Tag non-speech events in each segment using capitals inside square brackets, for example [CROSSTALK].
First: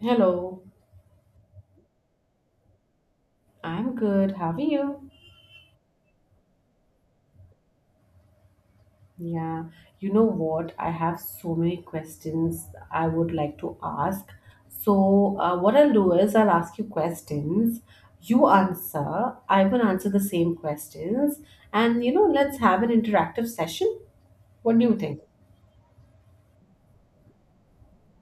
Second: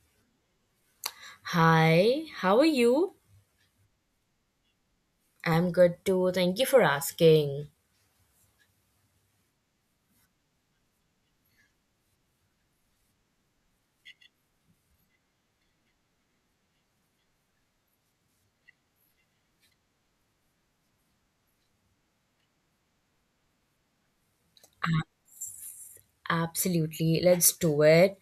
Hello, Hi, how are you? I'm good. How are you? I'm good too. Thank you for asking. Yeah, you know what? I have so many questions I would like to ask. So, what I'll do is I'll ask you questions. You answer, I will answer the same questions, and you know, let's have an interactive session. What do you think? Absolutely, let's do it.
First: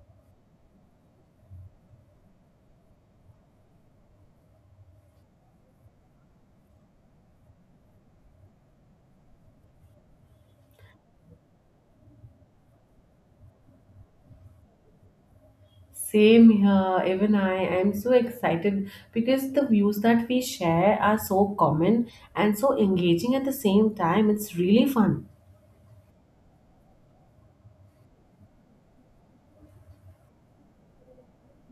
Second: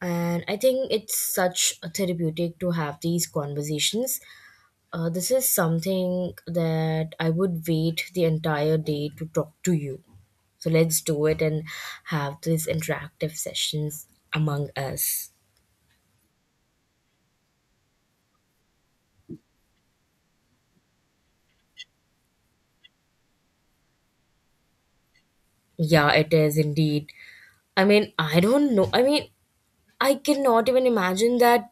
And I think it's such a therapeutic to have these conversations. This is something that I would wait the entire day to talk to you. So let's do it and have these interactive sessions among us. Same here, even I am so excited because the views that we share are so common and so engaging at the same time. It's really fun. Yeah, it is indeed. I mean, I don't know. I mean, I cannot even imagine that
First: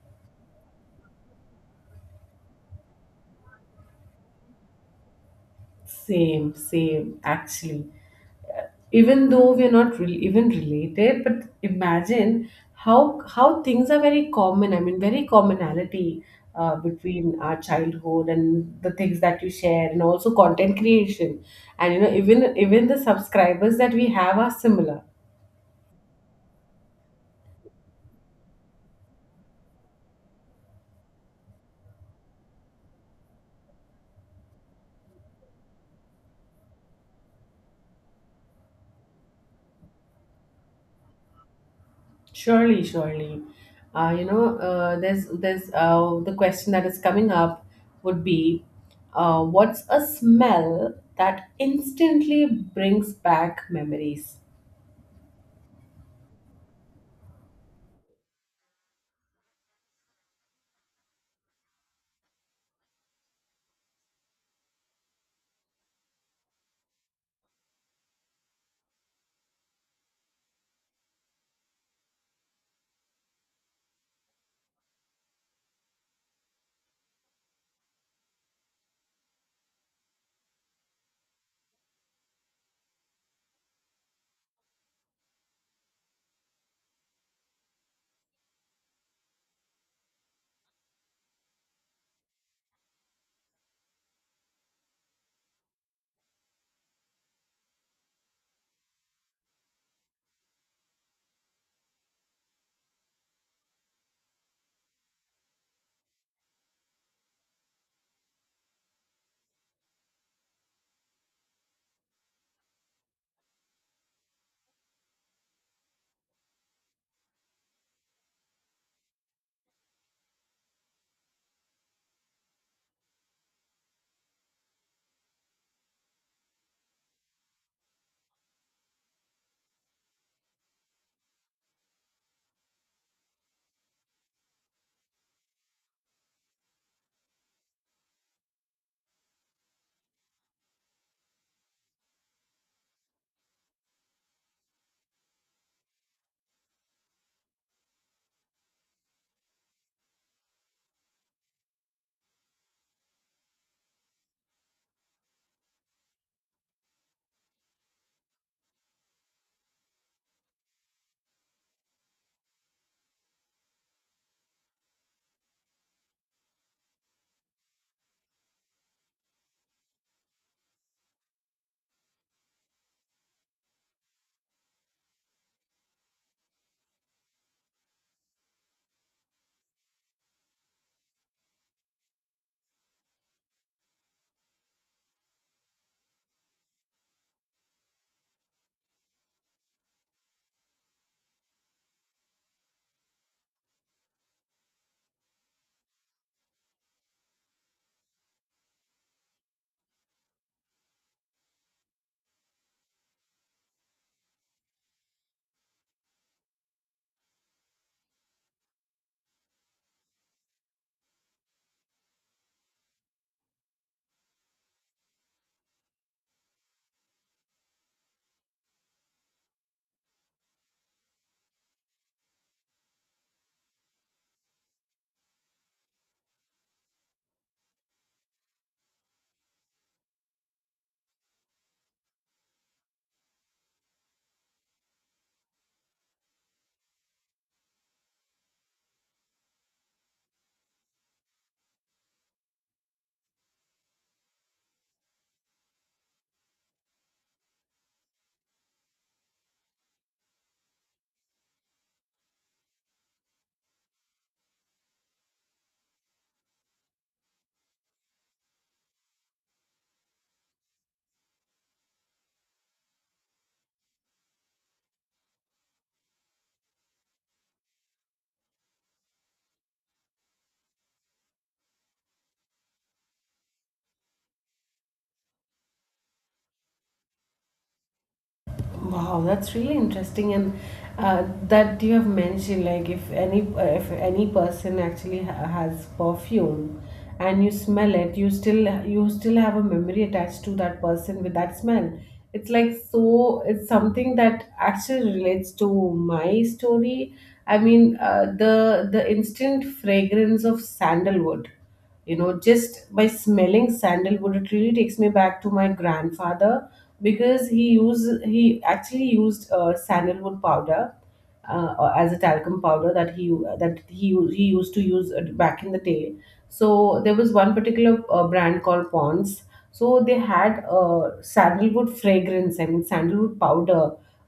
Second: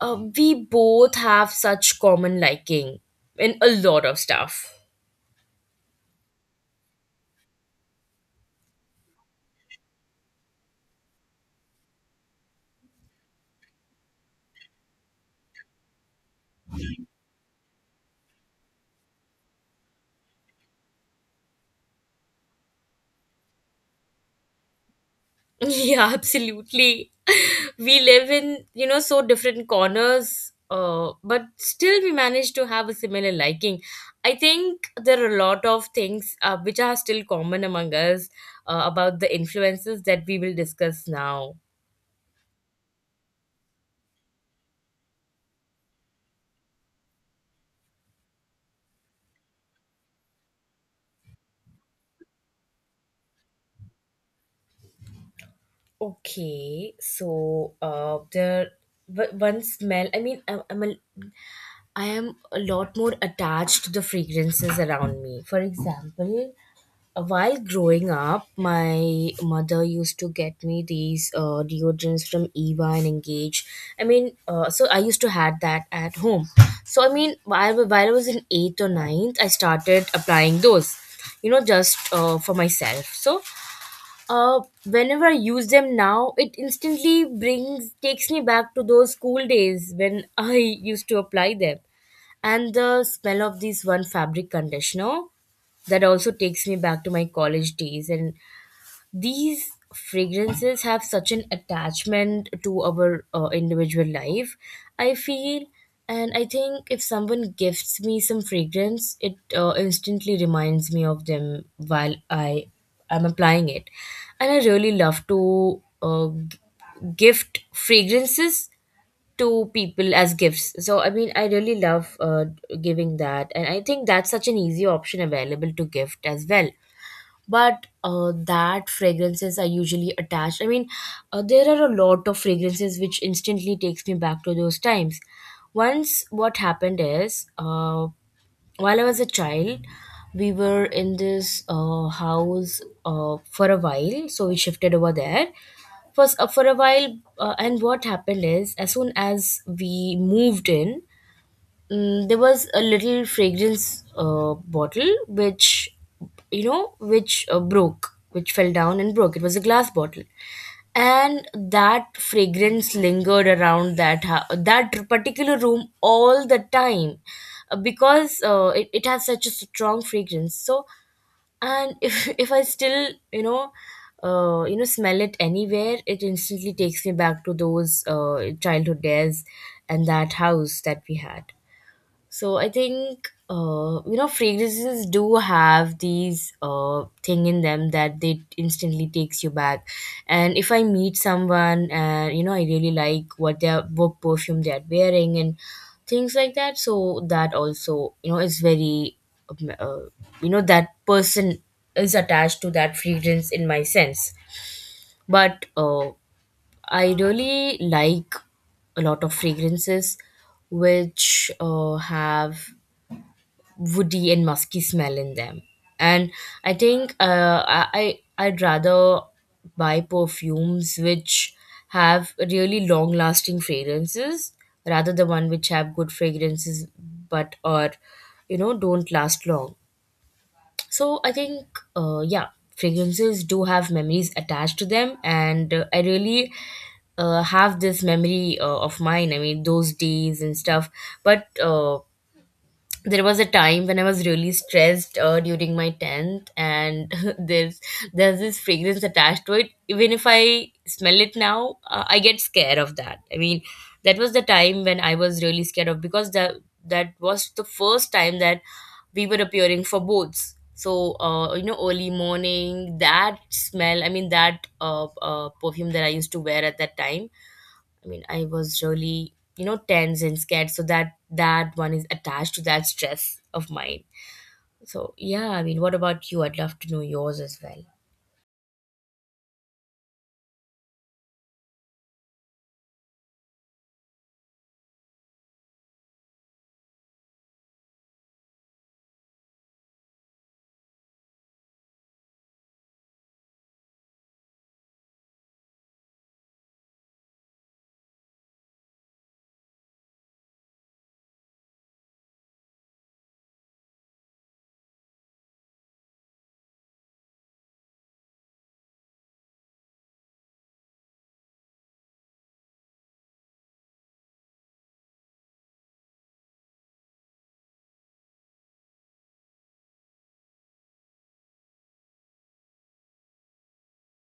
We both have such common liking in a lot of stuff. [LAUGHS] Same, same, actually. Even though we're not re- even related, but imagine how things are very common. I mean, very commonality between our childhood and the things that you share, and also content creation. And you know, even the subscribers that we have are similar. Yeah, absolutely. [LAUGHS] We live in, you know, so different corners, but still we manage to have a similar liking. I think there are a lot of things which are still common among us about the influences that we will discuss now. Surely, surely. The question that is coming up would be, what's a smell that instantly brings back memories? Okay, so one smell. I mean, I am a lot more attached to the fragrances around me. For example, while growing up, my mother used to get me these deodorants from Eva and Engage. I mean, so I used to had that at home. So I mean, while I was in eighth or ninth, I started applying those. You know, just for myself. So, whenever I use them now, it instantly brings takes me back to those school days when [LAUGHS] I used to apply them, and the smell of this one fabric conditioner, that also takes me back to my college days. And these fragrances have such an attachment to our individual life, I feel. And I think if someone gifts me some fragrance, it instantly reminds me of them while I am applying it. And I really love to gift fragrances to people as gifts. So I mean, I really love giving that, and I think that's such an easy option available to gift as well. But that fragrances are usually attached. I mean, there are a lot of fragrances which instantly takes me back to those times. Once what happened is, while I was a child, we were in this house for a while, so we shifted over there. First, for a while, and what happened is, as soon as we moved in, there was a little fragrance bottle which, you know, which broke, which fell down and broke. It was a glass bottle, and that fragrance lingered around that particular room all the time, because it has such a strong fragrance. So, and if [LAUGHS] if I still, you know, you know, smell it anywhere, it instantly takes me back to those childhood days and that house that we had. So I think, you know, fragrances do have these thing in them, that they instantly takes you back. And if I meet someone and, you know, I really like what their, what perfume they're wearing, and things like that, so that also, you know, is very um, uh, you know, that person is attached to that fragrance in my sense. But I really like a lot of fragrances which have woody and musky smell in them. And I think I'd rather buy perfumes which have really long lasting fragrances, rather than one which have good fragrances, but or, you know, don't last long. So I think, yeah, fragrances do have memories attached to them, and I really have this memory of mine. I mean, those days and stuff. But there was a time when I was really stressed during my 10th, and [LAUGHS] there's there's this fragrance attached to it. Even if I smell it now, I get scared of that. I mean, that was the time when I was really scared of because that was the first time that we were appearing for boats. So, you know, early morning, that smell. I mean, that perfume that I used to wear at that time, I mean, I was really, you know, tense and scared. So that one is attached to that stress of mine. So yeah, I mean, what about you? I'd love to know yours as well. Wow, that's really interesting, and that you have mentioned, like if any person has perfume and you smell it, you still have a memory attached to that person with that smell. It's like so. It's something that actually relates to my story. I mean, the instant fragrance of sandalwood. You know, just by smelling sandalwood, it really takes me back to my grandfather, because he actually used sandalwood powder, or as a talcum powder that that he he used to use back in the day. So there was one particular brand called Pond's. So they had sandalwood fragrance, I mean sandalwood powder,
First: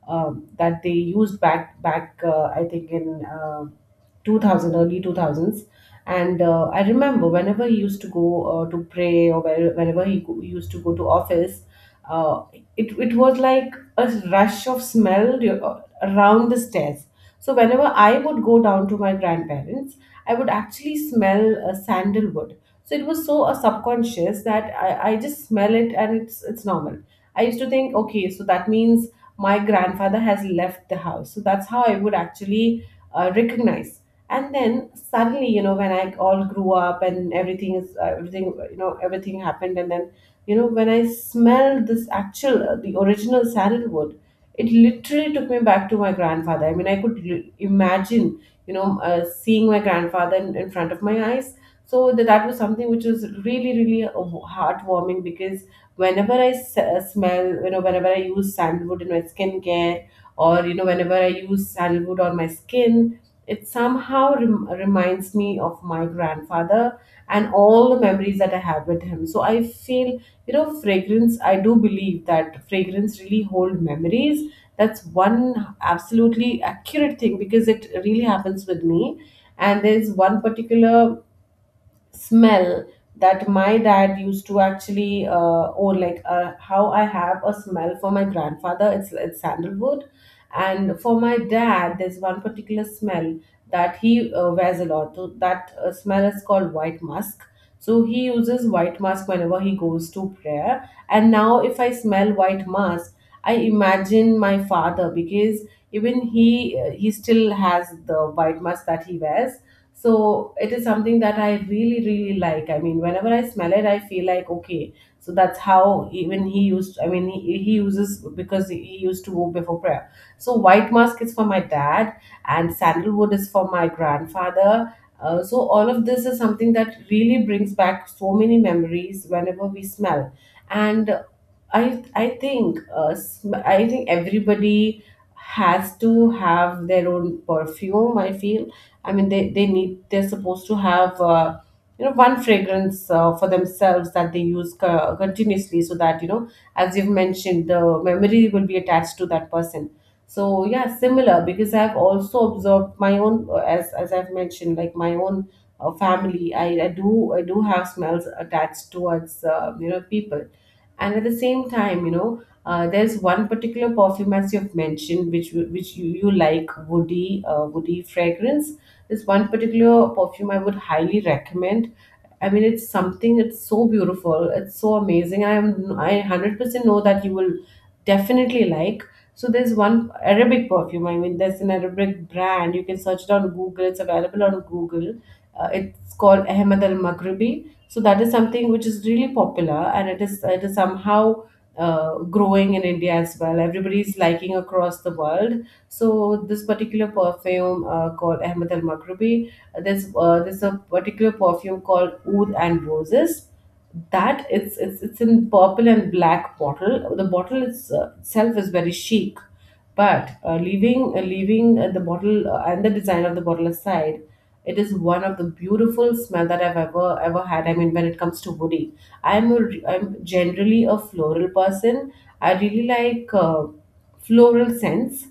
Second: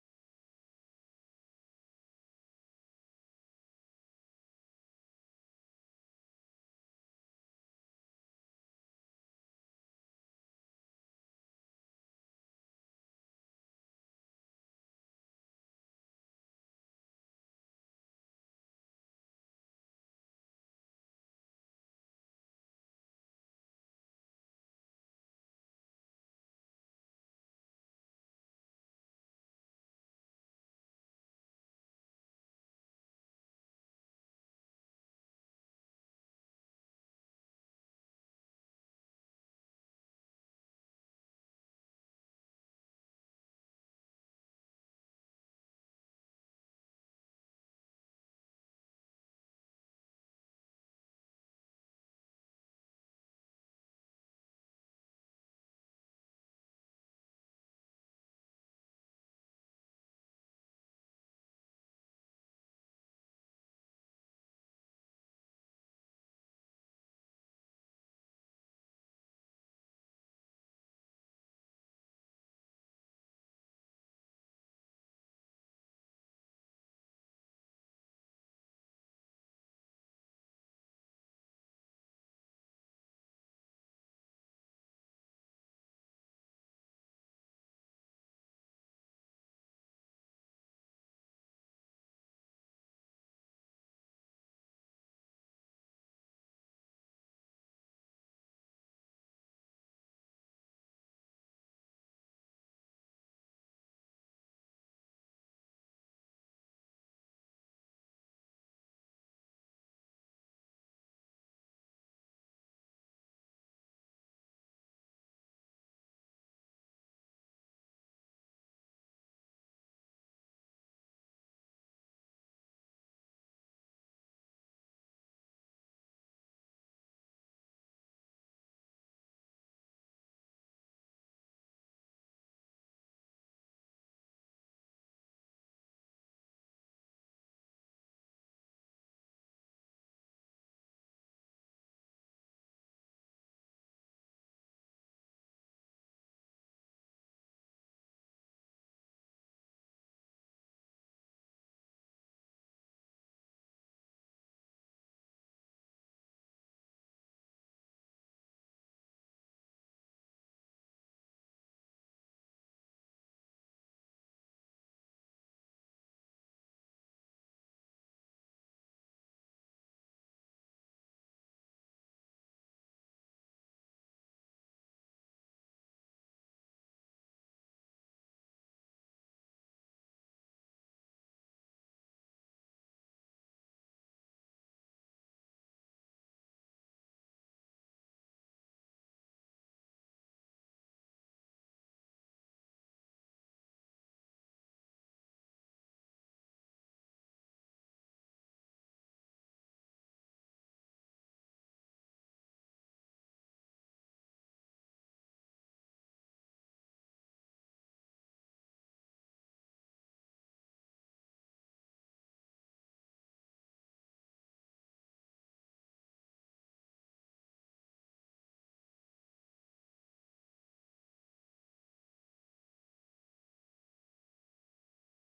that they used back back I think in 2000, early 2000s. And I remember whenever he used to go to pray, or used to go to office, uh, it, it was like a rush of smell, you know, around the stairs. So whenever I would go down to my grandparents, I would actually smell sandalwood. So it was so subconscious that I just smell it and it's normal. I used to think, okay, so that means my grandfather has left the house. So that's how I would actually recognize. And then suddenly, you know, when I all grew up, and everything, you know, everything happened. And then you know, when I smelled this actual the original sandalwood, it literally took me back to my grandfather. I mean, I could imagine, you know, seeing my grandfather in front of my eyes. So that was something which was really really heartwarming, because whenever smell, you know, whenever I use sandalwood in my skincare, or you know, whenever I use sandalwood on my skin, it somehow reminds me of my grandfather and all the memories that I have with him. So I feel, you know, fragrance, I do believe that fragrance really hold memories. That's one absolutely accurate thing because it really happens with me. And there's one particular smell that my dad used to actually own, like how I have a smell for my grandfather, it's sandalwood, and for my dad there's one particular smell that he wears a lot. So that smell is called white musk. So he uses white musk whenever he goes to prayer, and now if I smell white musk, I imagine my father, because even he still has the white musk that he wears. So it is something that I really really like. I mean, whenever I smell it, I feel like, okay, so that's how even he used I mean he uses, because he used to go before prayer. So white musk is for my dad and sandalwood is for my grandfather. So all of this is something that really brings back so many memories whenever we smell. And I think I think everybody has to have their own perfume, I feel. I mean, they need, they're supposed to have you know, one fragrance for themselves that they use continuously, so that you know, as you've mentioned, the memory will be attached to that person. So yeah, similar, because I've also observed my own, as I've mentioned, like my own family. I do, have smells attached towards you know, people. And at the same time, you know, there's one particular perfume, as you've mentioned, which which you like woody, woody fragrance. There's one particular perfume I would highly recommend. I mean, it's something, it's so beautiful, it's so amazing. I am I 100% know that you will definitely like. So there's one Arabic perfume, I mean there's an Arabic brand, you can search it on Google, it's available on Google. It's called Ahmed Al Maghribi. So that is something which is really popular, and it is, it is somehow growing in India as well. Everybody is liking across the world. So this particular perfume called Ahmed Al Maghribi, there's a particular perfume called Oud and Roses. That it's in purple and black bottle. The bottle is, itself is very chic, but leaving the bottle and the design of the bottle aside, it is one of the beautiful smell that I've ever ever had. I mean, when it comes to woody, I'm generally a floral person. I really like. Floral sense.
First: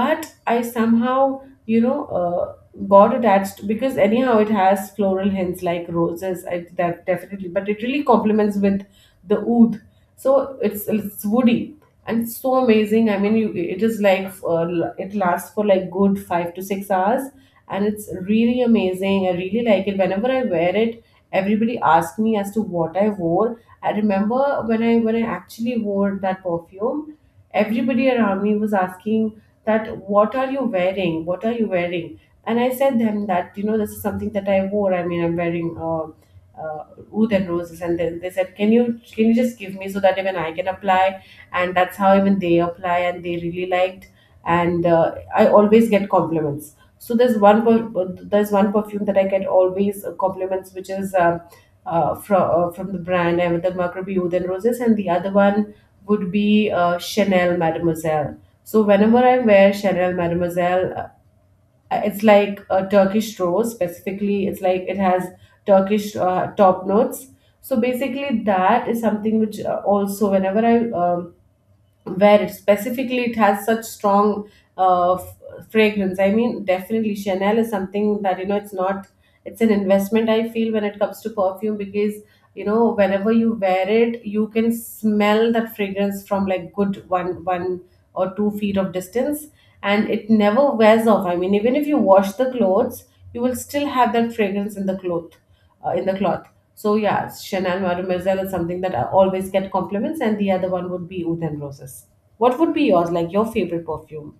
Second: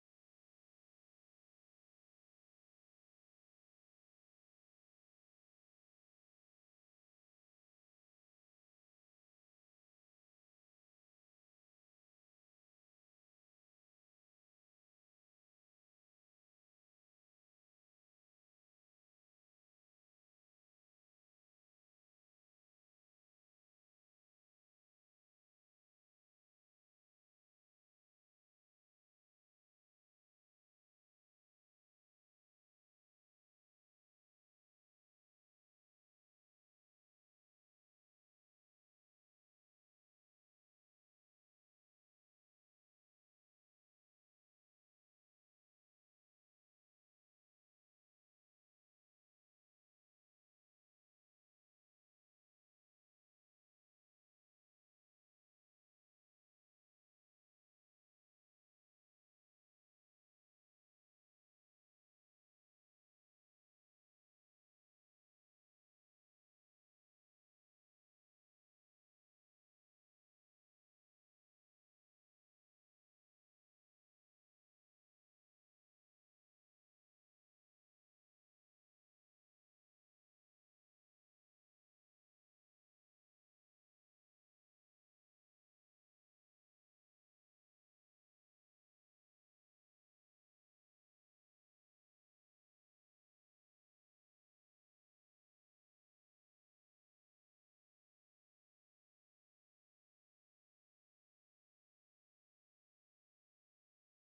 But I somehow, you know, got attached because anyhow it has floral hints like roses, that definitely, but it really complements with the oud. So it's woody and it's so amazing. I mean, you, it is like, it lasts for like good 5 to 6 hours, and it's really amazing. I really like it. Whenever I wear it, everybody asks me as to what I wore. I remember when I actually wore that perfume, everybody around me was asking that, what are you wearing, what are you wearing? And I said them that, you know, this is something that I wore. I mean, I'm wearing uh, Oud and Roses. And then they said, can you, can you just give me so that even I can apply? And that's how even they apply and they really liked. And I always get compliments. So there's there's one perfume that I get always compliments, which is from the brand I have, the Macrobi Oud and Roses, and the other one would be Chanel Mademoiselle. So whenever I wear Chanel Mademoiselle, it's like a Turkish rose. Specifically, it's like it has Turkish top notes. So basically, that is something which also whenever I where it, specifically it has such strong uh, f- fragrance. I mean, definitely Chanel is something that, you know, it's not, it's an investment, I feel, when it comes to perfume, because you know, whenever you wear it, you can smell that fragrance from like good 1 or 2 feet of distance, and it never wears off. I mean, even if you wash the clothes, you will still have that fragrance in the cloth, in the cloth. So yeah, Chanel Mademoiselle is something that I always get compliments, and the other one would be Oud and Roses. What would be yours, like your favorite perfume?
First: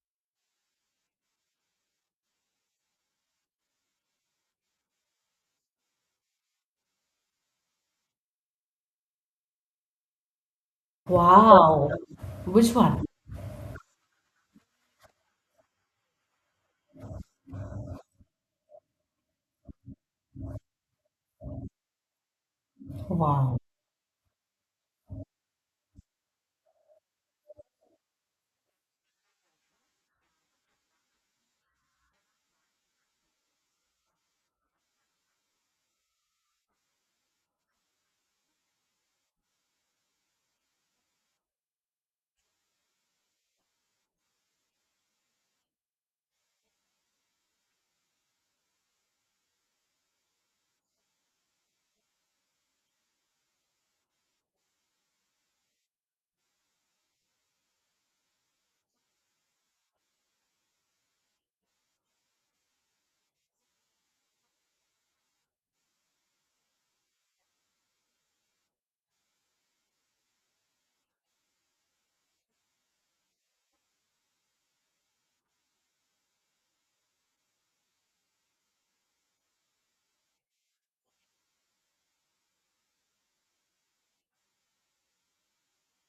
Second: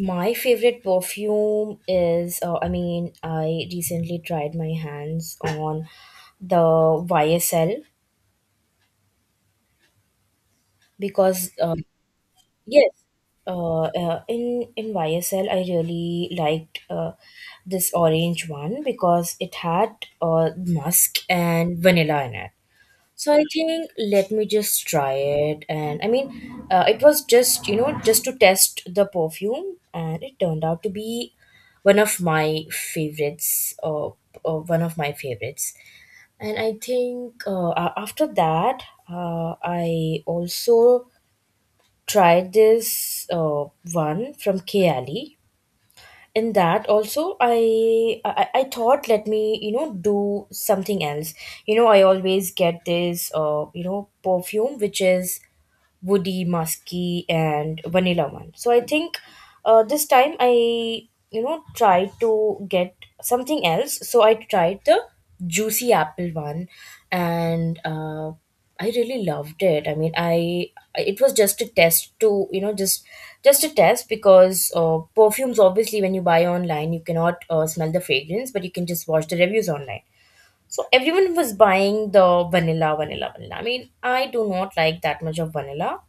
My favorite perfume is, I mean, I recently tried my hands on the YSL because, Wow. Which yes, one? in YSL I really liked this orange one because it had musk and vanilla in it. So I Wow. think let me just try it. And I mean, it was just, you know, just to test the perfume, and it turned out to be one of my favorites, or one of my favorites. And I think after that, I also tried this one from K Ali. In that also, I thought, let me, you know, do something else. You know, I always get this uh, you know, perfume which is woody, musky, and vanilla one. So I think, this time I, you know, tried to get something else. So I tried the juicy apple one, and I really loved it. I mean, I it was just a test to, you know, just a test because perfumes obviously when you buy online you cannot smell the fragrance, but you can just watch the reviews online. So everyone was buying the vanilla, vanilla, vanilla. I mean, I do not like that much of vanilla,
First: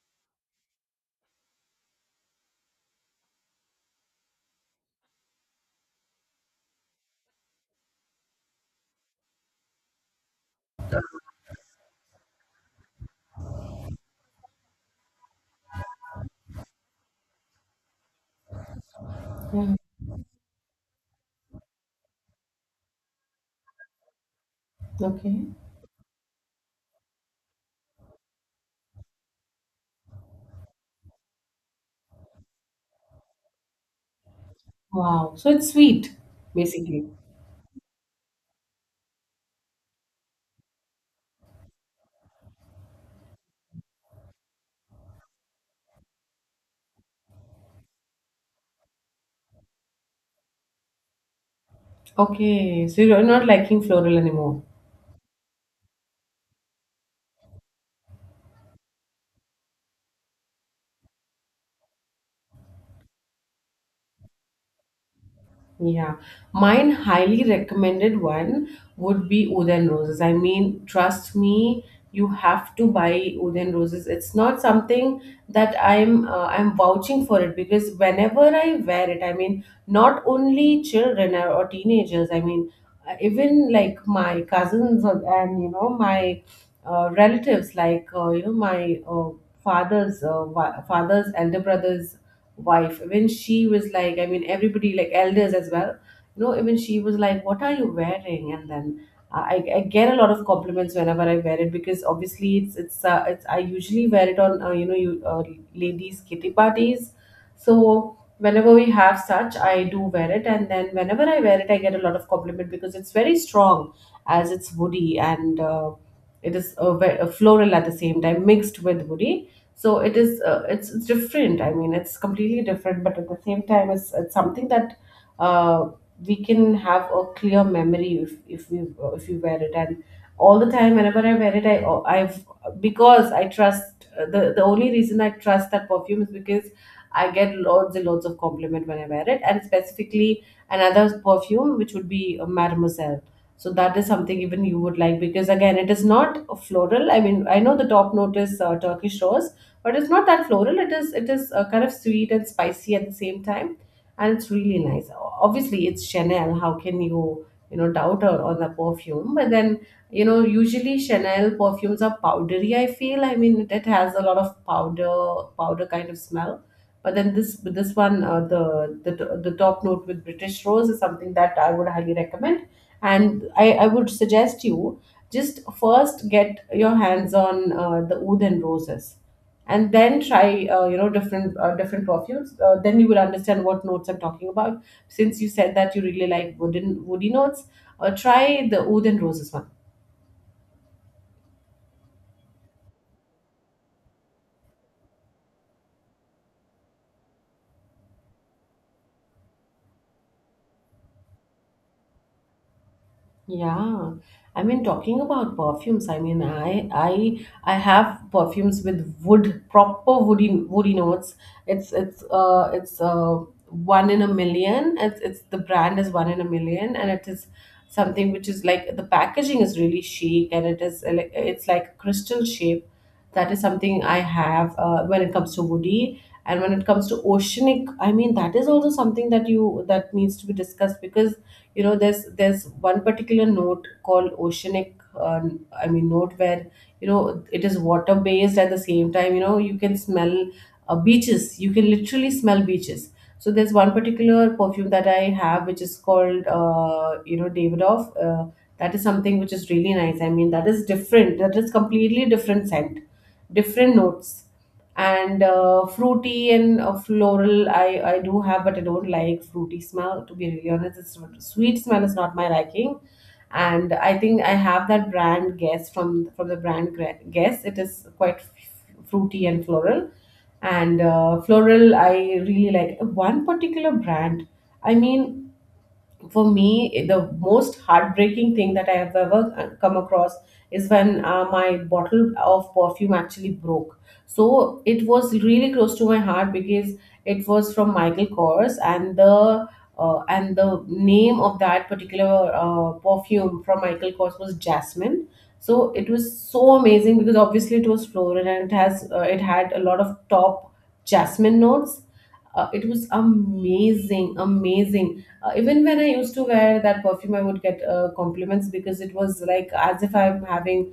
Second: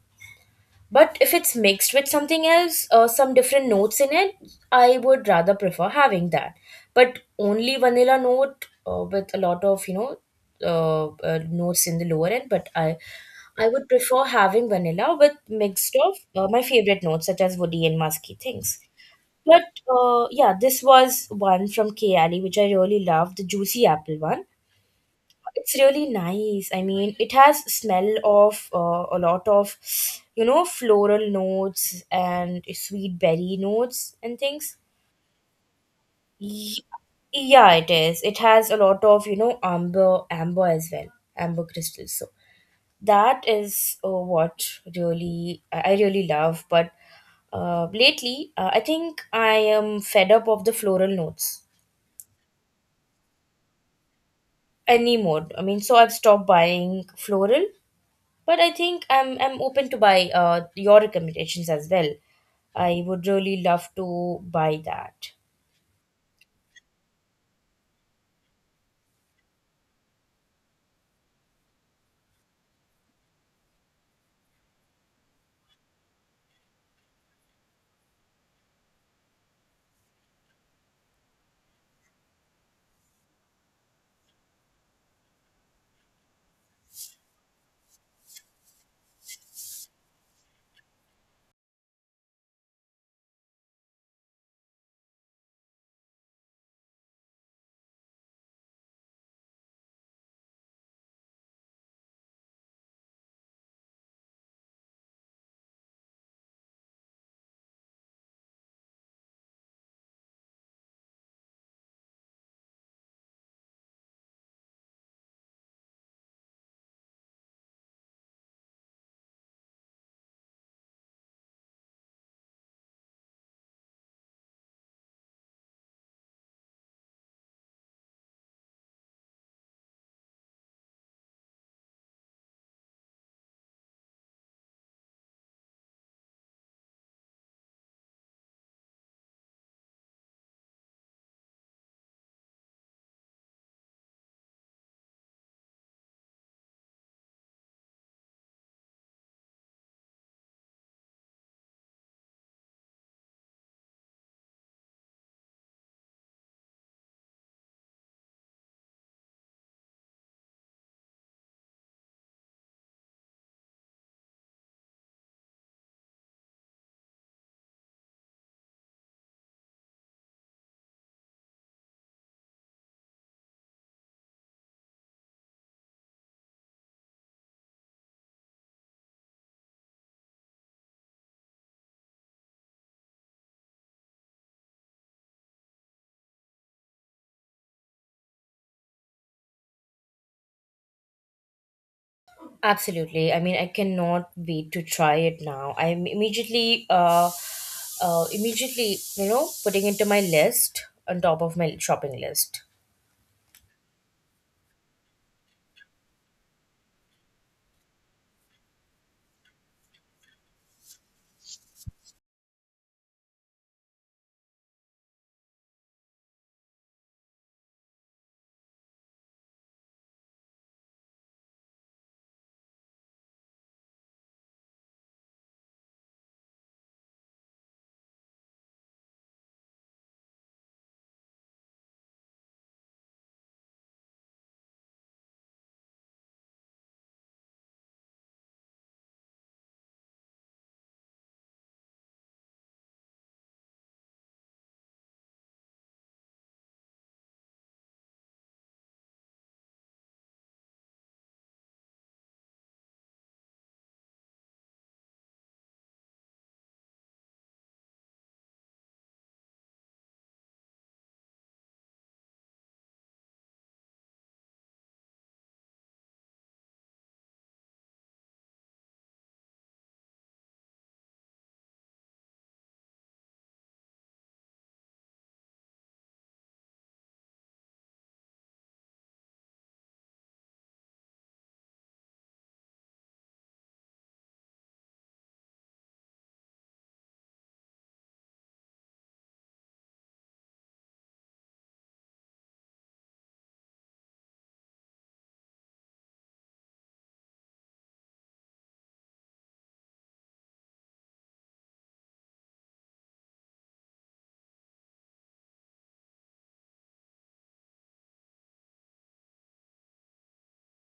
but if it's mixed with something else, some different notes in it, I would rather prefer having that. But only vanilla note with a lot of, you know, notes in the lower end. But I would prefer having vanilla with mixed of my favorite notes such as woody and musky things. But Yeah. Yeah, this was one from K Ali, which I really loved, the juicy apple one. Okay. It's really nice. I mean, it has smell of a lot of, you know, floral notes and sweet berry notes and things. Wow. So it's sweet, Ye- basically. yeah, it is, it has a lot of, you know, amber as well, amber crystals. So that is what really, I really love. But lately, I think I am fed up of the floral notes Okay. So you're not liking floral anymore. anymore. I mean, so I've stopped buying floral. But I think I'm open to buy your recommendations as well. I would really love to buy that. Yeah, mine highly recommended one would be Uden roses. I mean, trust me, you have to buy Uden roses. It's not something that I'm vouching for it, because whenever I wear it, I mean, not only children or teenagers. I mean, even like my cousins and you know my relatives, like you know my father's father's elder brother's wife when she was like, I mean everybody, like elders as well, you know, even she was like, what are you wearing? And then I get a lot of compliments whenever I wear it, because obviously it's I usually wear it on you know you ladies kitty parties, so whenever we have such, I do wear it. And then whenever I wear it, I get a lot of compliment because it's very strong, as it's woody. And it is a, a floral at the same time mixed with woody. So it is it's different. I mean, it's completely different, but at the same time, it's something that uh, we can have a clear memory if we wear it. And all the time whenever I wear it, I I trust the only reason I trust that perfume is because I get loads and loads of compliment when I wear it. And specifically, another perfume which would be Mademoiselle. So that is something even you would like, because again, it is not a floral. I mean, I know the top note is Turkish rose, but it's not that floral. It is kind of sweet and spicy at the same time, and it's really nice. Obviously it's Chanel, how can you you know doubt her on the perfume? But then you know, usually Chanel perfumes are powdery, I feel. I mean, it has a lot of powder, powder kind of smell. But then this one the, the top note with British rose is something that I would highly recommend. And I would suggest you just first get your hands on the oud and roses, and then try different perfumes. Then you will understand what notes I'm talking about. Since you said that you really like wooden woody notes, try the oud and roses one. Absolutely. I mean, I cannot wait to try it now. I'm immediately, you know, putting into my list on top of my shopping list. Yeah, I mean, talking about perfumes, I mean, I have perfumes with wood, proper woody notes. It's one in a million. It's the brand is one in a million, and it is something which is like, the packaging is really chic, and it is like, it's like crystal shape. That is something I have. When it comes to woody, and when it comes to oceanic, I mean, that is also something that you that needs to be discussed. Because you know, there's one particular note called oceanic. Note where, you know, it is water based. At the same time, you know, you can smell beaches. You can literally smell beaches. So there's one particular perfume that I have which is called you know, Davidoff. That is something which is really nice. I mean, that is different. That is completely different scent, different notes. And fruity and floral, I do have, but I don't like fruity smell, to be really honest. It's not- Sweet smell is not my liking. And I think I have that brand Guess, from the brand Guess. It is quite fruity and floral. And floral I really like one particular brand. I mean, for me, the most heartbreaking thing that I have ever come across is when my bottle of perfume actually broke. So it was really close to my heart because it was from Michael Kors, and the name of that particular perfume from Michael Kors was Jasmine. So it was so amazing because obviously it was floral, and it has it had a lot of top jasmine notes. It was amazing. Even when I used to wear that perfume, I would get compliments, because it was like as if I'm having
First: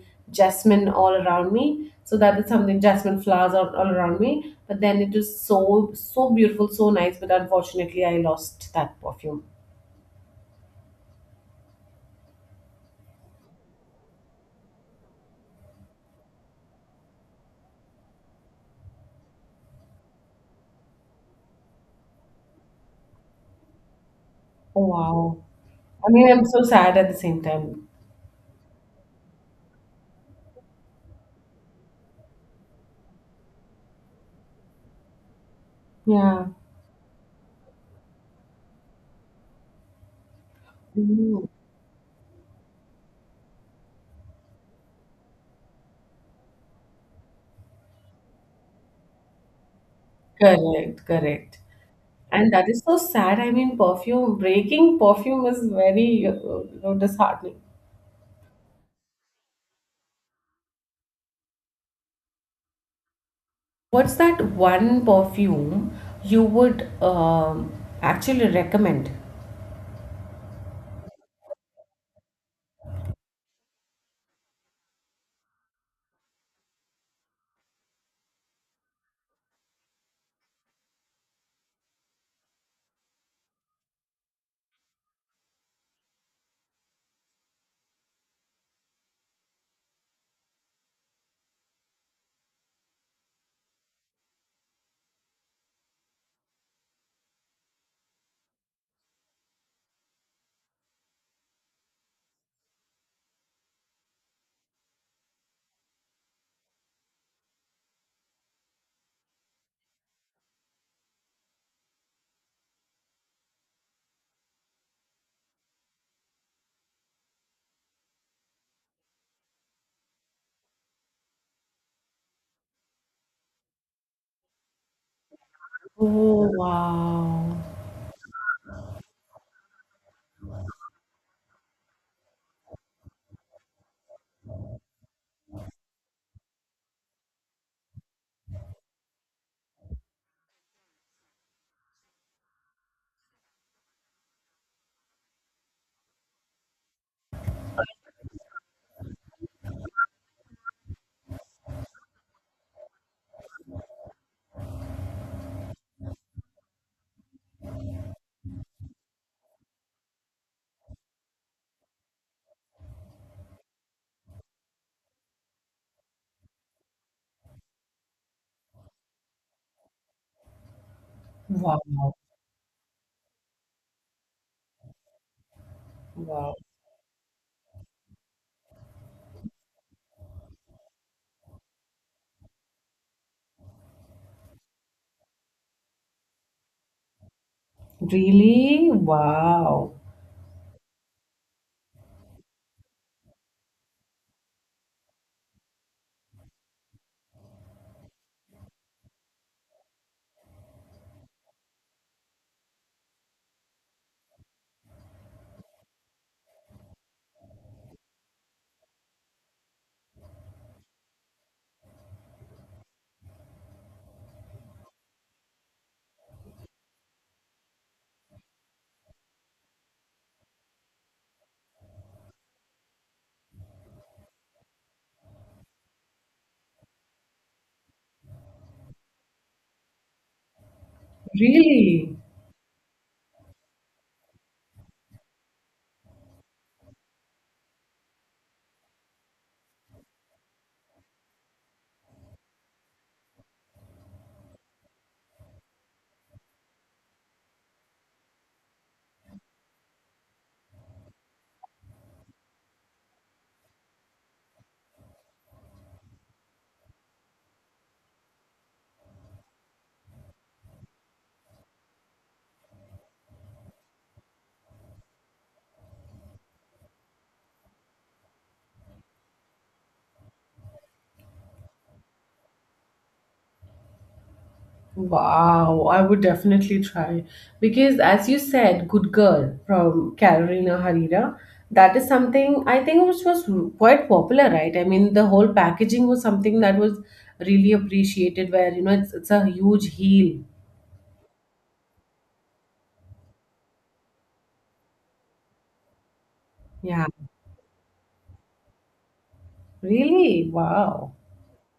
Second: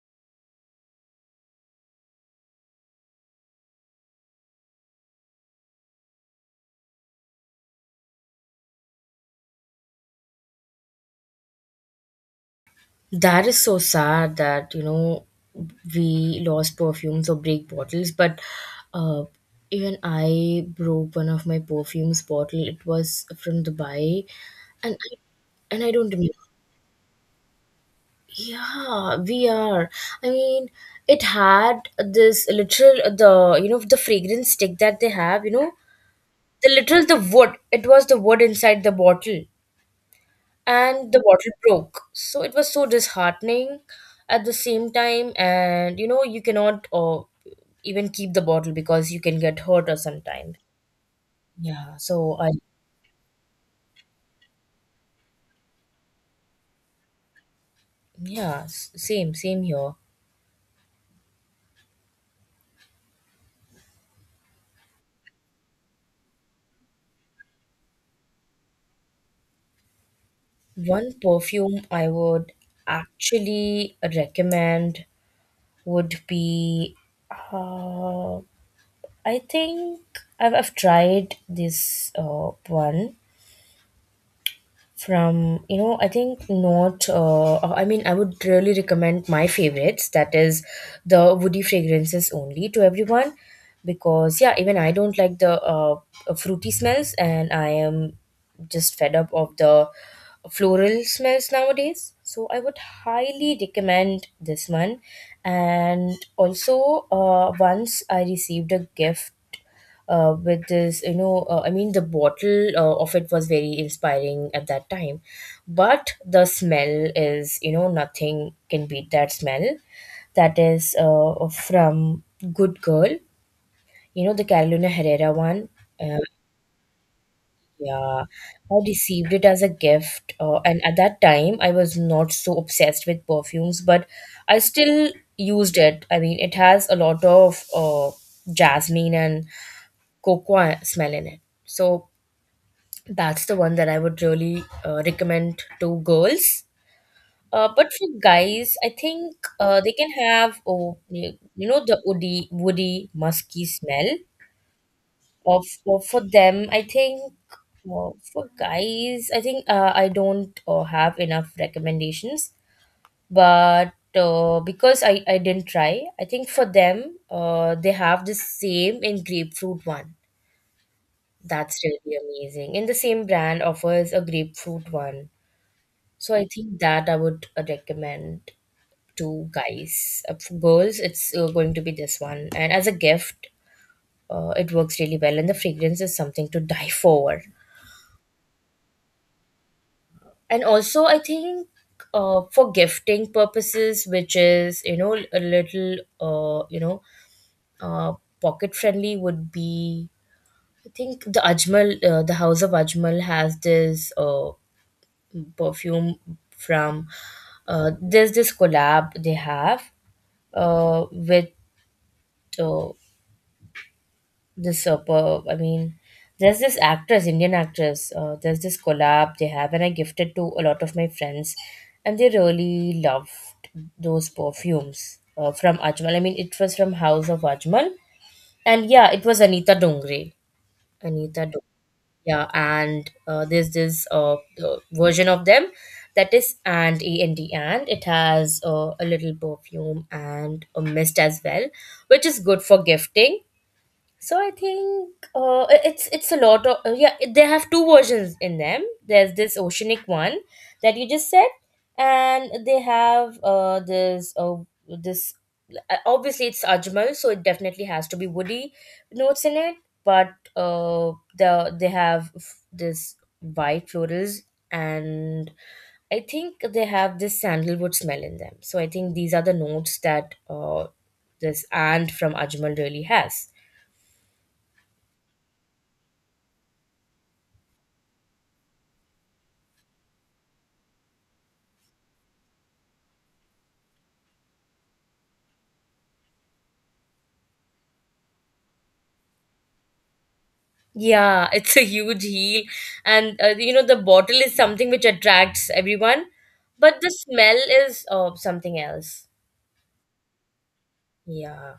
jasmine all around me. So that is something. Jasmine flowers all around me. But then it was so so beautiful, so nice, but unfortunately I lost that perfume. That is so sad that, you know, we lost perfumes or break bottles. But uh, even I broke one of my perfumes bottle. It was from Dubai, Oh and I, wow. and I don't I mean, remember. I'm so sad at the same time. Yeah, we are. I mean, it had this literal, the, you know, the fragrance stick that they have. You know, Yeah. the literal the wood. It was the wood inside the bottle. And the Mhm. bottle broke. So it was so disheartening at the same time, and you know, you cannot even keep the bottle because you can get hurt or sometimes. Correct, correct. Yeah, so I, And that is so sad. I mean, perfume breaking perfume is very you know, disheartening. yeah, same here. What's that one perfume you would actually recommend? One perfume I would actually recommend would be, uh, I think I've tried this one from, you know, I think not, I mean, I would really recommend my favorites, that is the woody fragrances only to everyone. Because yeah, even I don't like the fruity smells, and I am just fed up of the floral smells nowadays. So I would highly recommend this one. And also once I received a gift with this, you know, I mean, the bottle of it was very inspiring at that time, but the smell is, you know, nothing can beat that smell. That is from Good Girl, you know, the Carolina Herrera one. uh, Oh, wow. yeah, I received it as a gift, and at that time I was not so obsessed with perfumes, but I still used it. I mean, it has a lot of jasmine and cocoa smell in it. So that's the one that I would really recommend to girls. But for guys, I think they can have, oh, you know, the woody, woody, musky smell. Of for them, I think, well, for guys, I think I don't have enough recommendations. But because I didn't try, I think for them, they have the same in grapefruit one. That's Wow. really amazing. And the same brand offers a grapefruit one. So I Wow. think that I would recommend to guys. For girls, it's going to be this one, and as a gift, it works really well. And the fragrance is something to die for. Really? Wow. And also, I think for gifting purposes, which is a little uh, pocket friendly, would be I think the Ajmal, the House of Ajmal has this perfume from. There's this collab they have with uh, this there's this actress, Indian actress. There's this collab they have, and I gifted to a lot of my friends, and they really loved those perfumes from Ajmal. I mean, it was from House of Ajmal, and yeah, it was Anita Dongre. Anita Dongre. Really? Yeah, and there's this version of them that is and it has a little perfume and a mist as well, which is good for gifting. So I think it's a lot of yeah. They have two versions in them. There's this oceanic one that you just said, and they have this this obviously it's Ajmal, so it definitely has to be woody notes in it. But they have this white florals, and I think they have this sandalwood smell in them. So I think these are the notes that this ant from Ajmal really has. Wow. I would definitely try. Because, as you said, Good Girl from Carolina Herrera, that is something I think which was quite popular, right? I mean, the whole packaging was something that was really appreciated, where, you know, it's a huge heel. Yeah, [LAUGHS] it's a huge heel, and you know the bottle is something which attracts everyone, but Yeah. the smell is something else. Really? Wow. Yeah,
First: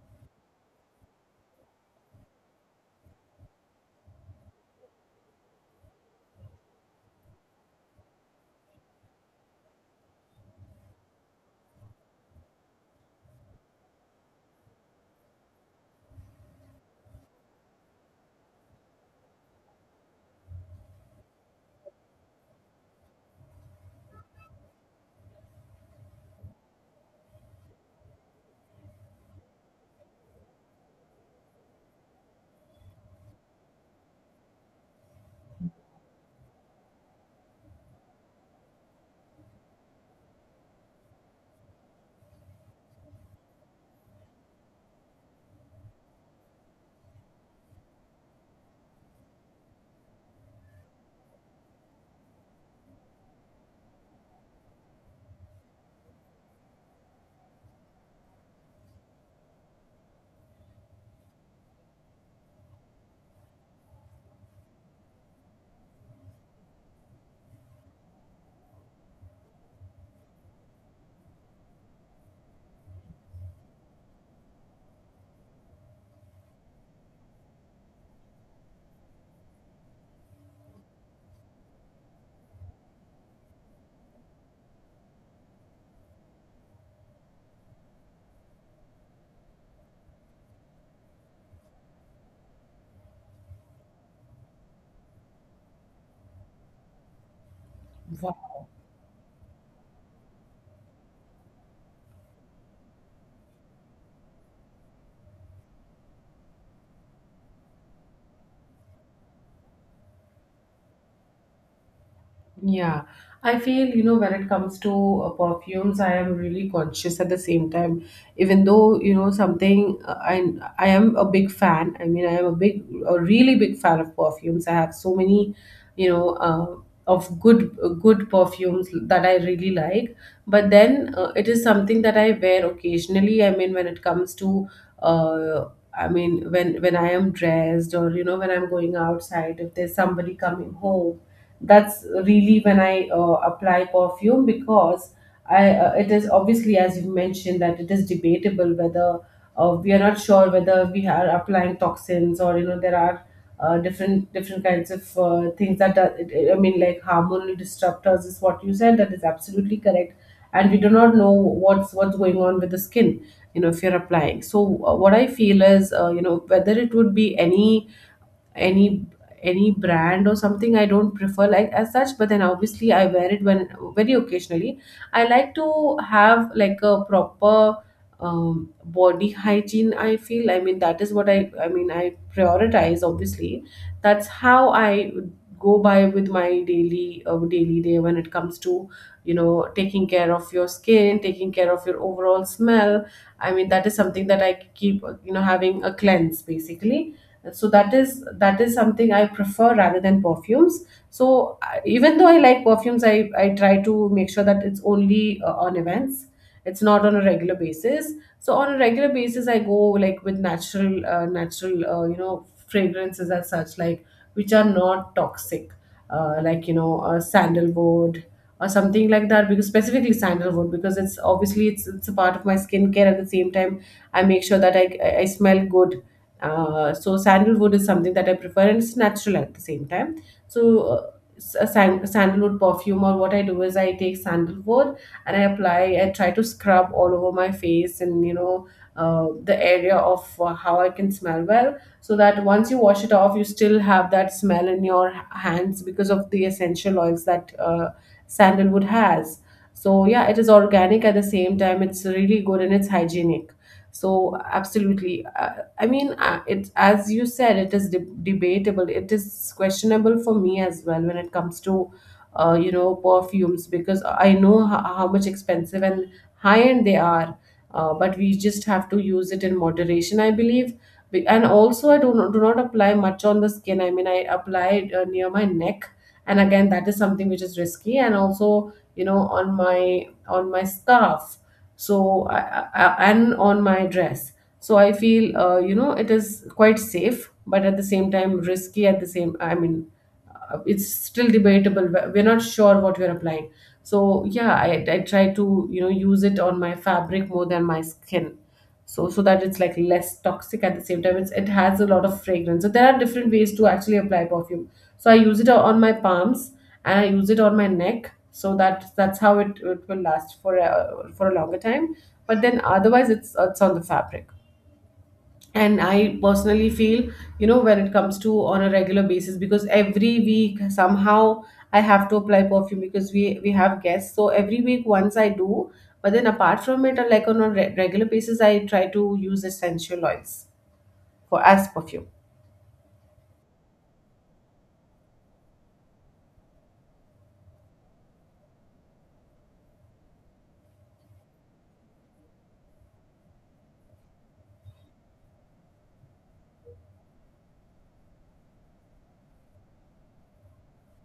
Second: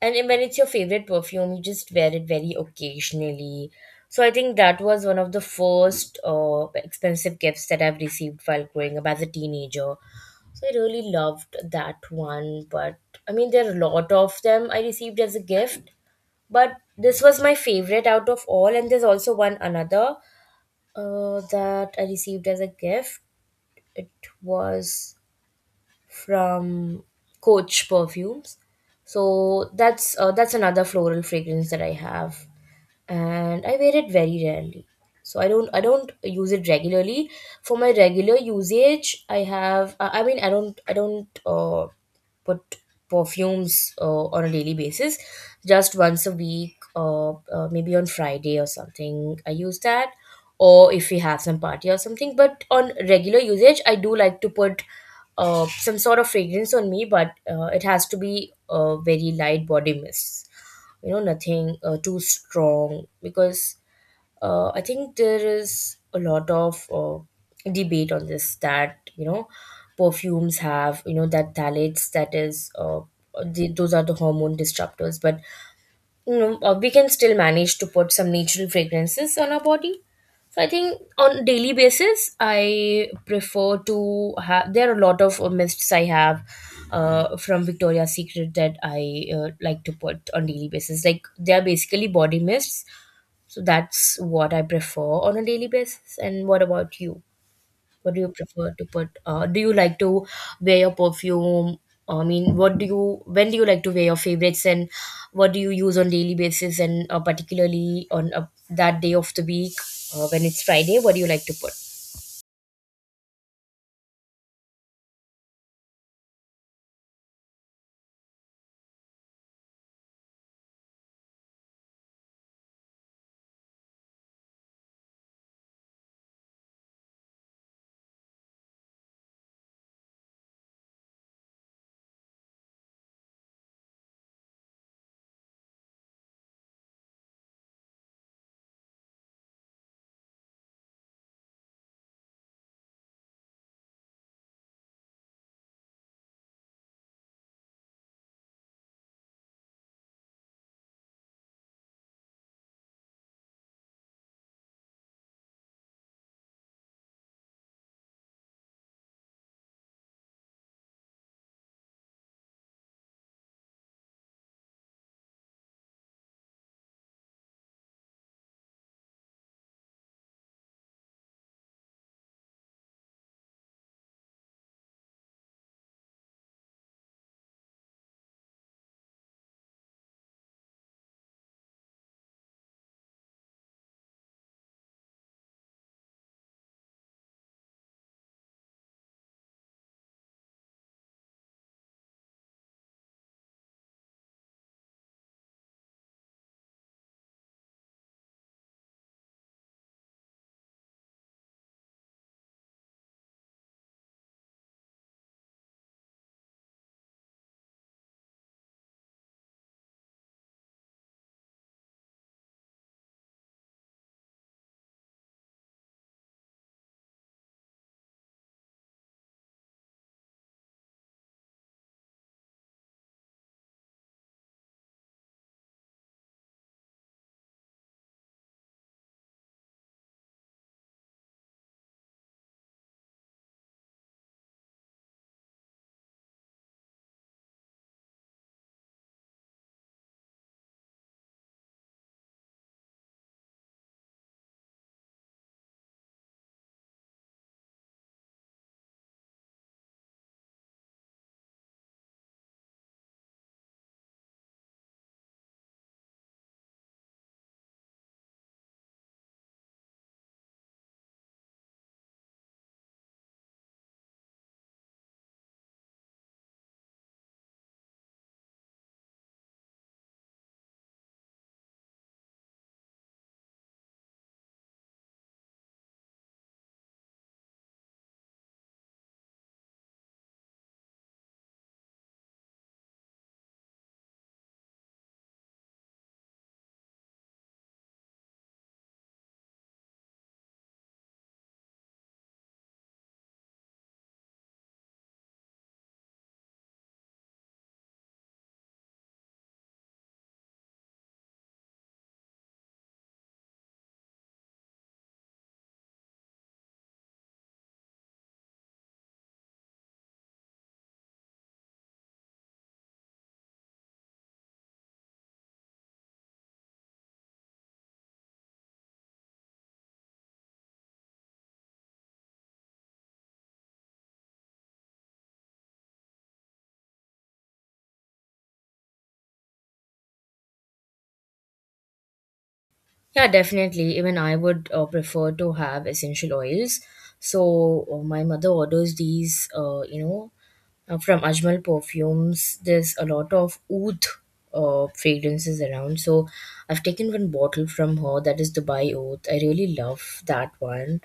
and when it's your favorite perfume, you just wear it very occasionally. So I think that was one of the first expensive gifts that I've received while growing up as a teenager. So I really loved that one, but I mean there are a lot of them I received as a gift, but this was my favorite out of all, and there's also one another that I received as a gift. It was from Coach Perfumes. So that's another floral fragrance that I have and I wear it very rarely. So I don't use it regularly. For my regular usage, I have I mean I don't put perfumes on a daily basis. Just once a week, maybe on Friday or something, I use that. Or if we have some party or something. But on regular usage, I do like to put some sort of fragrance on me, but it has to be a very light body mist, you know, nothing too strong, because I think there is a lot of debate on this that you know perfumes have you know that phthalates, that is those are the hormone disruptors, but you know, we can still manage to put some natural fragrances on our body. So I think on daily basis, I prefer to have. There are a lot of mists I have from Victoria's Secret that I like to put on daily basis. Like they are basically body mists, so that's what I prefer on a daily basis. And what about you? What do you Wow. prefer to put? Do you like to wear your perfume? I mean, what do you, when do you like to wear your favorites and what do you use on daily basis and particularly on that day of the week when it's Friday, what do you like to put? Yeah, I feel, you know, when it comes to perfumes, I am really conscious at the same time. Even though, you know, something I am a big fan. I mean, I am a big, a really big fan of perfumes. I have so many, you know, of good perfumes that I really like. But then it is something that I wear occasionally. I mean, when it comes to uh, I mean, when I am dressed, or you know, when I'm going outside, if there's somebody coming home, that's really when I apply perfume. Because I it is obviously, as you mentioned, that it is debatable whether we are not sure whether we are applying toxins, or you know, there are different kinds of things that are, I mean, like hormonal disruptors is what you said, that is absolutely correct. And we do not know what's going on with the skin, you know, if you're applying. So what I feel is you know, whether it would be any any brand or something, I don't prefer like as such. But then obviously I wear it when, very occasionally. I like to have like a proper body hygiene, I feel. I mean, that is what I prioritize. Obviously, that's how I go by with my daily daily day when it comes to, you know, taking care of your skin, taking care of your overall smell. I mean, that is something that I keep you know, having a cleanse basically. So that is something I prefer rather than perfumes. So even though I like perfumes, I try to make sure that it's only on events. It's not on a regular basis. So on a regular basis, I go like with natural you know, fragrances as such, like which are not toxic. Like, you know, sandalwood or something like that, because specifically sandalwood, because it's obviously, it's a part of my skincare at the same time. I make sure that I smell good. So sandalwood is something that I prefer, and it's natural at the same time. So sandalwood perfume, or what I do is I take sandalwood and I apply. I try to scrub all over my face, and you know, the area of how I can smell well, so that once you wash it off, you still have that smell in your hands, because of the essential oils that sandalwood has. So yeah, it is organic at the same time. It's really good and it's hygienic. So absolutely, I mean, it's, as you said, it is debatable. It is questionable for me as well when it comes to, you know, perfumes, because I know how much expensive and high end they are. But we just have to use it in moderation, I believe. And also, I do not apply much on the skin. I mean, I apply it near my neck, and again, that is something which is risky. And also, you know, on my scarf, so and on my dress. So I feel you know, it is quite safe, but at the same time risky at the same. I mean, it's still debatable. We're not sure what we're applying. So yeah, I try to, you know, use it on my fabric more than my skin, so so that it's like less toxic at the same time. It has a lot of fragrance. So there are different ways to actually apply perfume. So I use it on my palms, and I use it on my neck, so that that's how it will last for a longer time. But then otherwise, it's on the fabric. And I personally feel, you know, when it comes to on a regular basis, because every week somehow I have to apply perfume, because we have guests, so every week once I do. But then apart from it, like on a regular basis, I try to use essential oils for, as perfume. Yeah, definitely. Even I would prefer to have essential oils. So my mother orders these, you know, from Ajmal perfumes. There's a lot of oud fragrances around. So I've taken one bottle from her that is Dubai Oud. I really love that one,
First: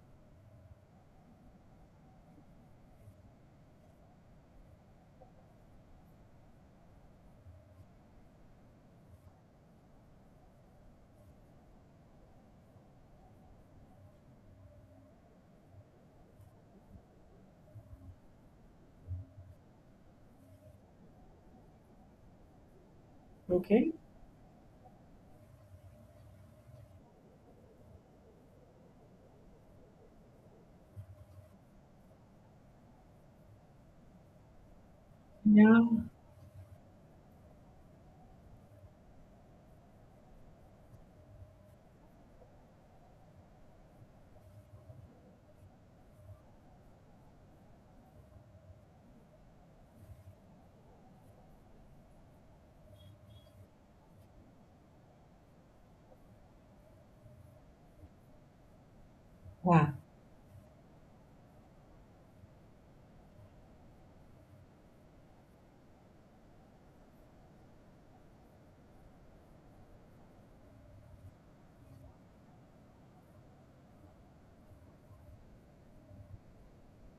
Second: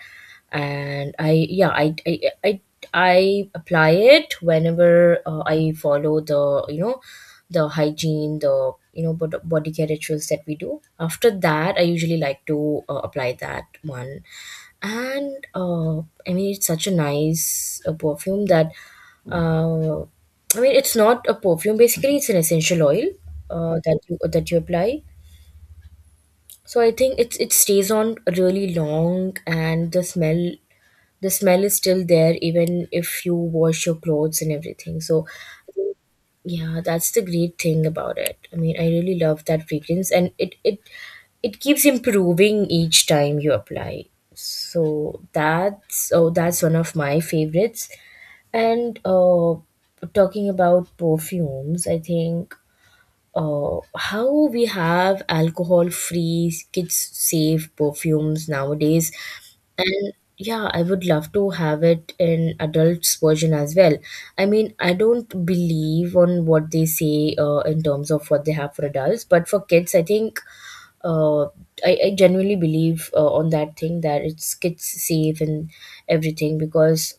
and I yeah I I apply it whenever I follow the you know the hygiene, the you know body care rituals that we do. After that I usually like to apply that one, and I mean it's such a nice perfume that uh, I mean it's not a perfume basically, it's an essential oil Okay. that you apply. So I think it stays on really long, and the smell is still there even if you wash your clothes and everything. So Yeah. yeah, that's the great thing about it. I mean, I really love that fragrance, and it keeps improving each time you apply. So that's, oh, that's one of my favorites. And talking about perfumes, I think how we have alcohol free kids safe perfumes nowadays, Yeah. and yeah, I would love to have it in adults version as well. I mean, I don't believe on what they say in terms of what they have for adults, but for kids I think uh, I genuinely believe on that thing that it's kids safe and everything, because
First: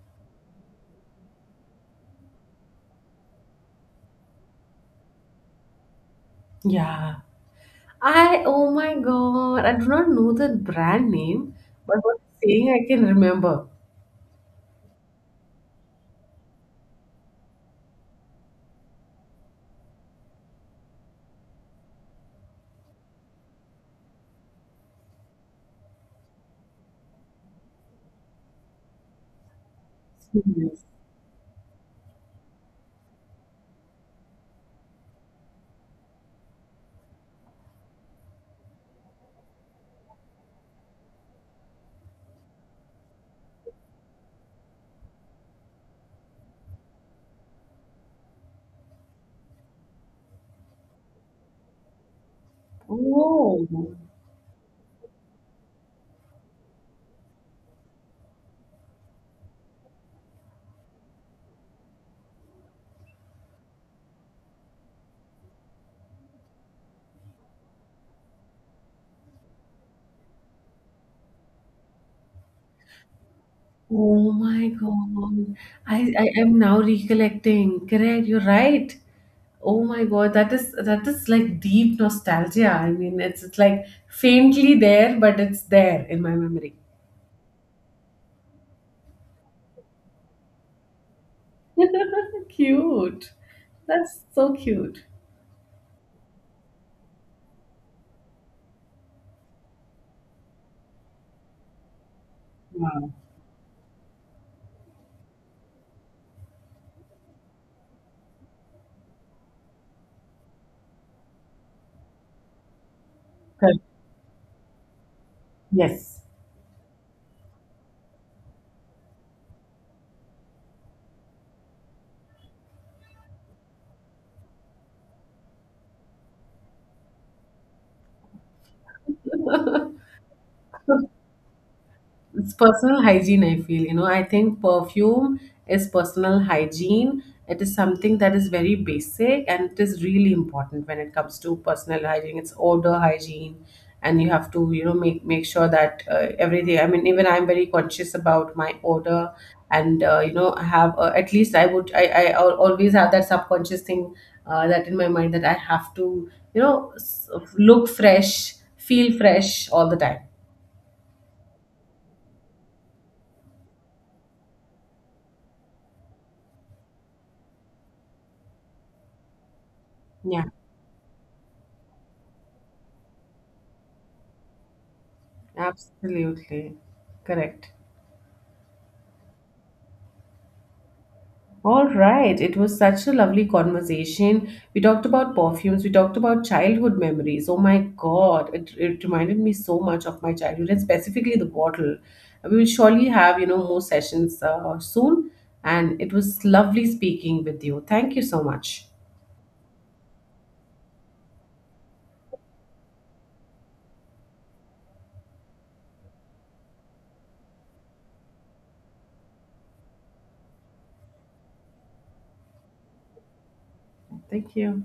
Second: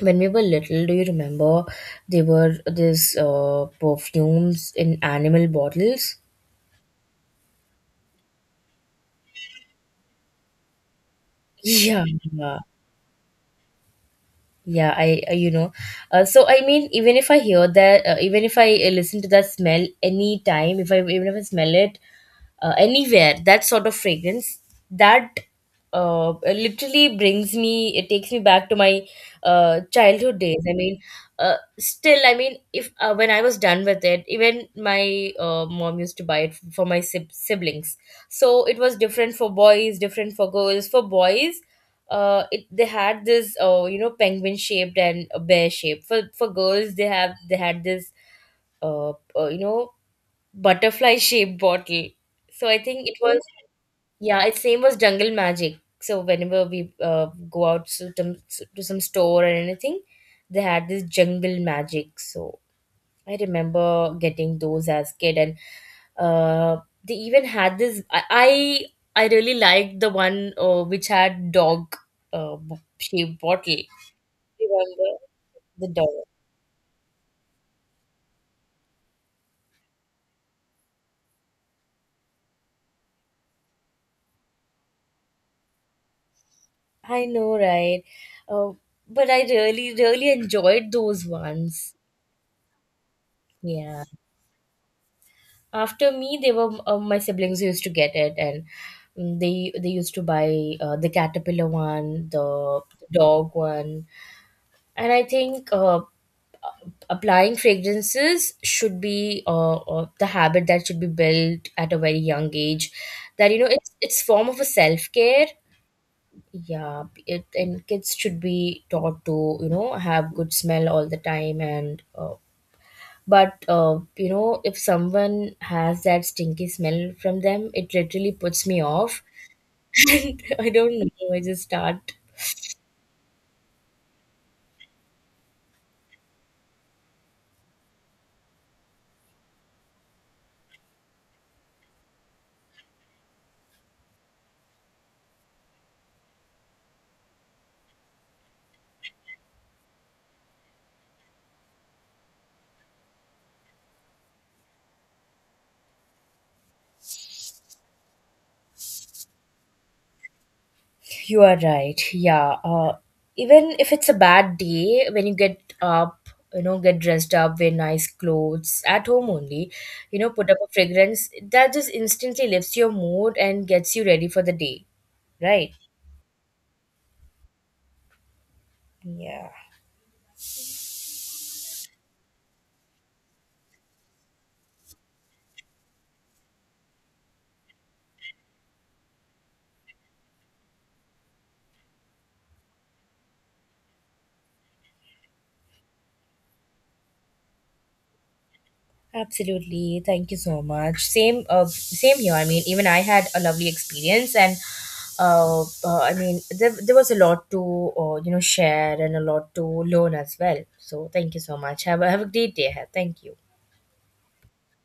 when we were little, do you remember there were these perfumes in animal bottles. Yeah. I Oh my god, I do not know the brand name, but Yeah. what saying I can remember. Yeah, I you know, so I mean, even if I hear that, even if I listen to that smell any time, if I even if I smell it anywhere, that sort of fragrance, that literally brings me, it takes me back to my childhood days. I Serious. mean, still, I mean, if when I was done with it, even my mom used to buy it for my siblings. So it was different for boys, different for girls. For boys, they had this you know penguin shaped and a bear shape. For girls, they had this uh, you know butterfly [LAUGHS] shaped bottle. So I think it was, Oh. yeah, its name was Jungle Magic. So whenever we go to some store or anything, they had this Jungle Magic. So I remember getting those as kid, and uh, they even had this. I really liked the one which had dog shaped bottle. Oh my Remember God. the dog? I am now recollecting. Correct, you're right. Oh my God, that is like deep nostalgia. I mean, it's like faintly there, but it's there in my memory. I know, right? Uh, but I really really enjoyed those ones. So cute. Yeah. That's so cute. After me, they were my siblings used to get it, and mm, they used to buy the caterpillar one, the dog one, and I think applying fragrances should be the habit that should be built at a very young age, that you know Correct. It's form of a self-care. Yes. Yeah, it, and kids should be taught to you know have good smell all the time. And but you know, if someone has that stinky smell from them, it literally puts me off [LAUGHS] and I don't know, I just start. It's personal hygiene, I feel. You know, I think perfume is personal hygiene. It is something that is very basic, and it is really important when it comes to personal hygiene. It's odor hygiene, and you have to, you know, make sure that everything. I mean, even I'm very conscious about my odor, and you know, I have at least I would always have that subconscious thing that in my mind that I have to, you know, look fresh, feel fresh all the time. You are right. Yeah. Even if it's a bad day, when you get up, you know, get dressed up, wear nice clothes at home only, you know, Yeah. put up a fragrance that just instantly lifts your mood and gets you ready for the day. Right? Absolutely. Correct. Yeah. All right. It was such a lovely conversation. We talked about perfumes. We talked about childhood memories. Oh my God. It reminded me so much of my childhood, and specifically the bottle. We will surely have, you know, more sessions soon. And it was lovely speaking with you. Thank you so much. Absolutely. Thank you so much. Same same here. I mean, even I had a lovely experience, and I mean, there was a lot to you know share and a lot to learn as well. So thank you so much. Have a great day ahead. Thank you. Thank you.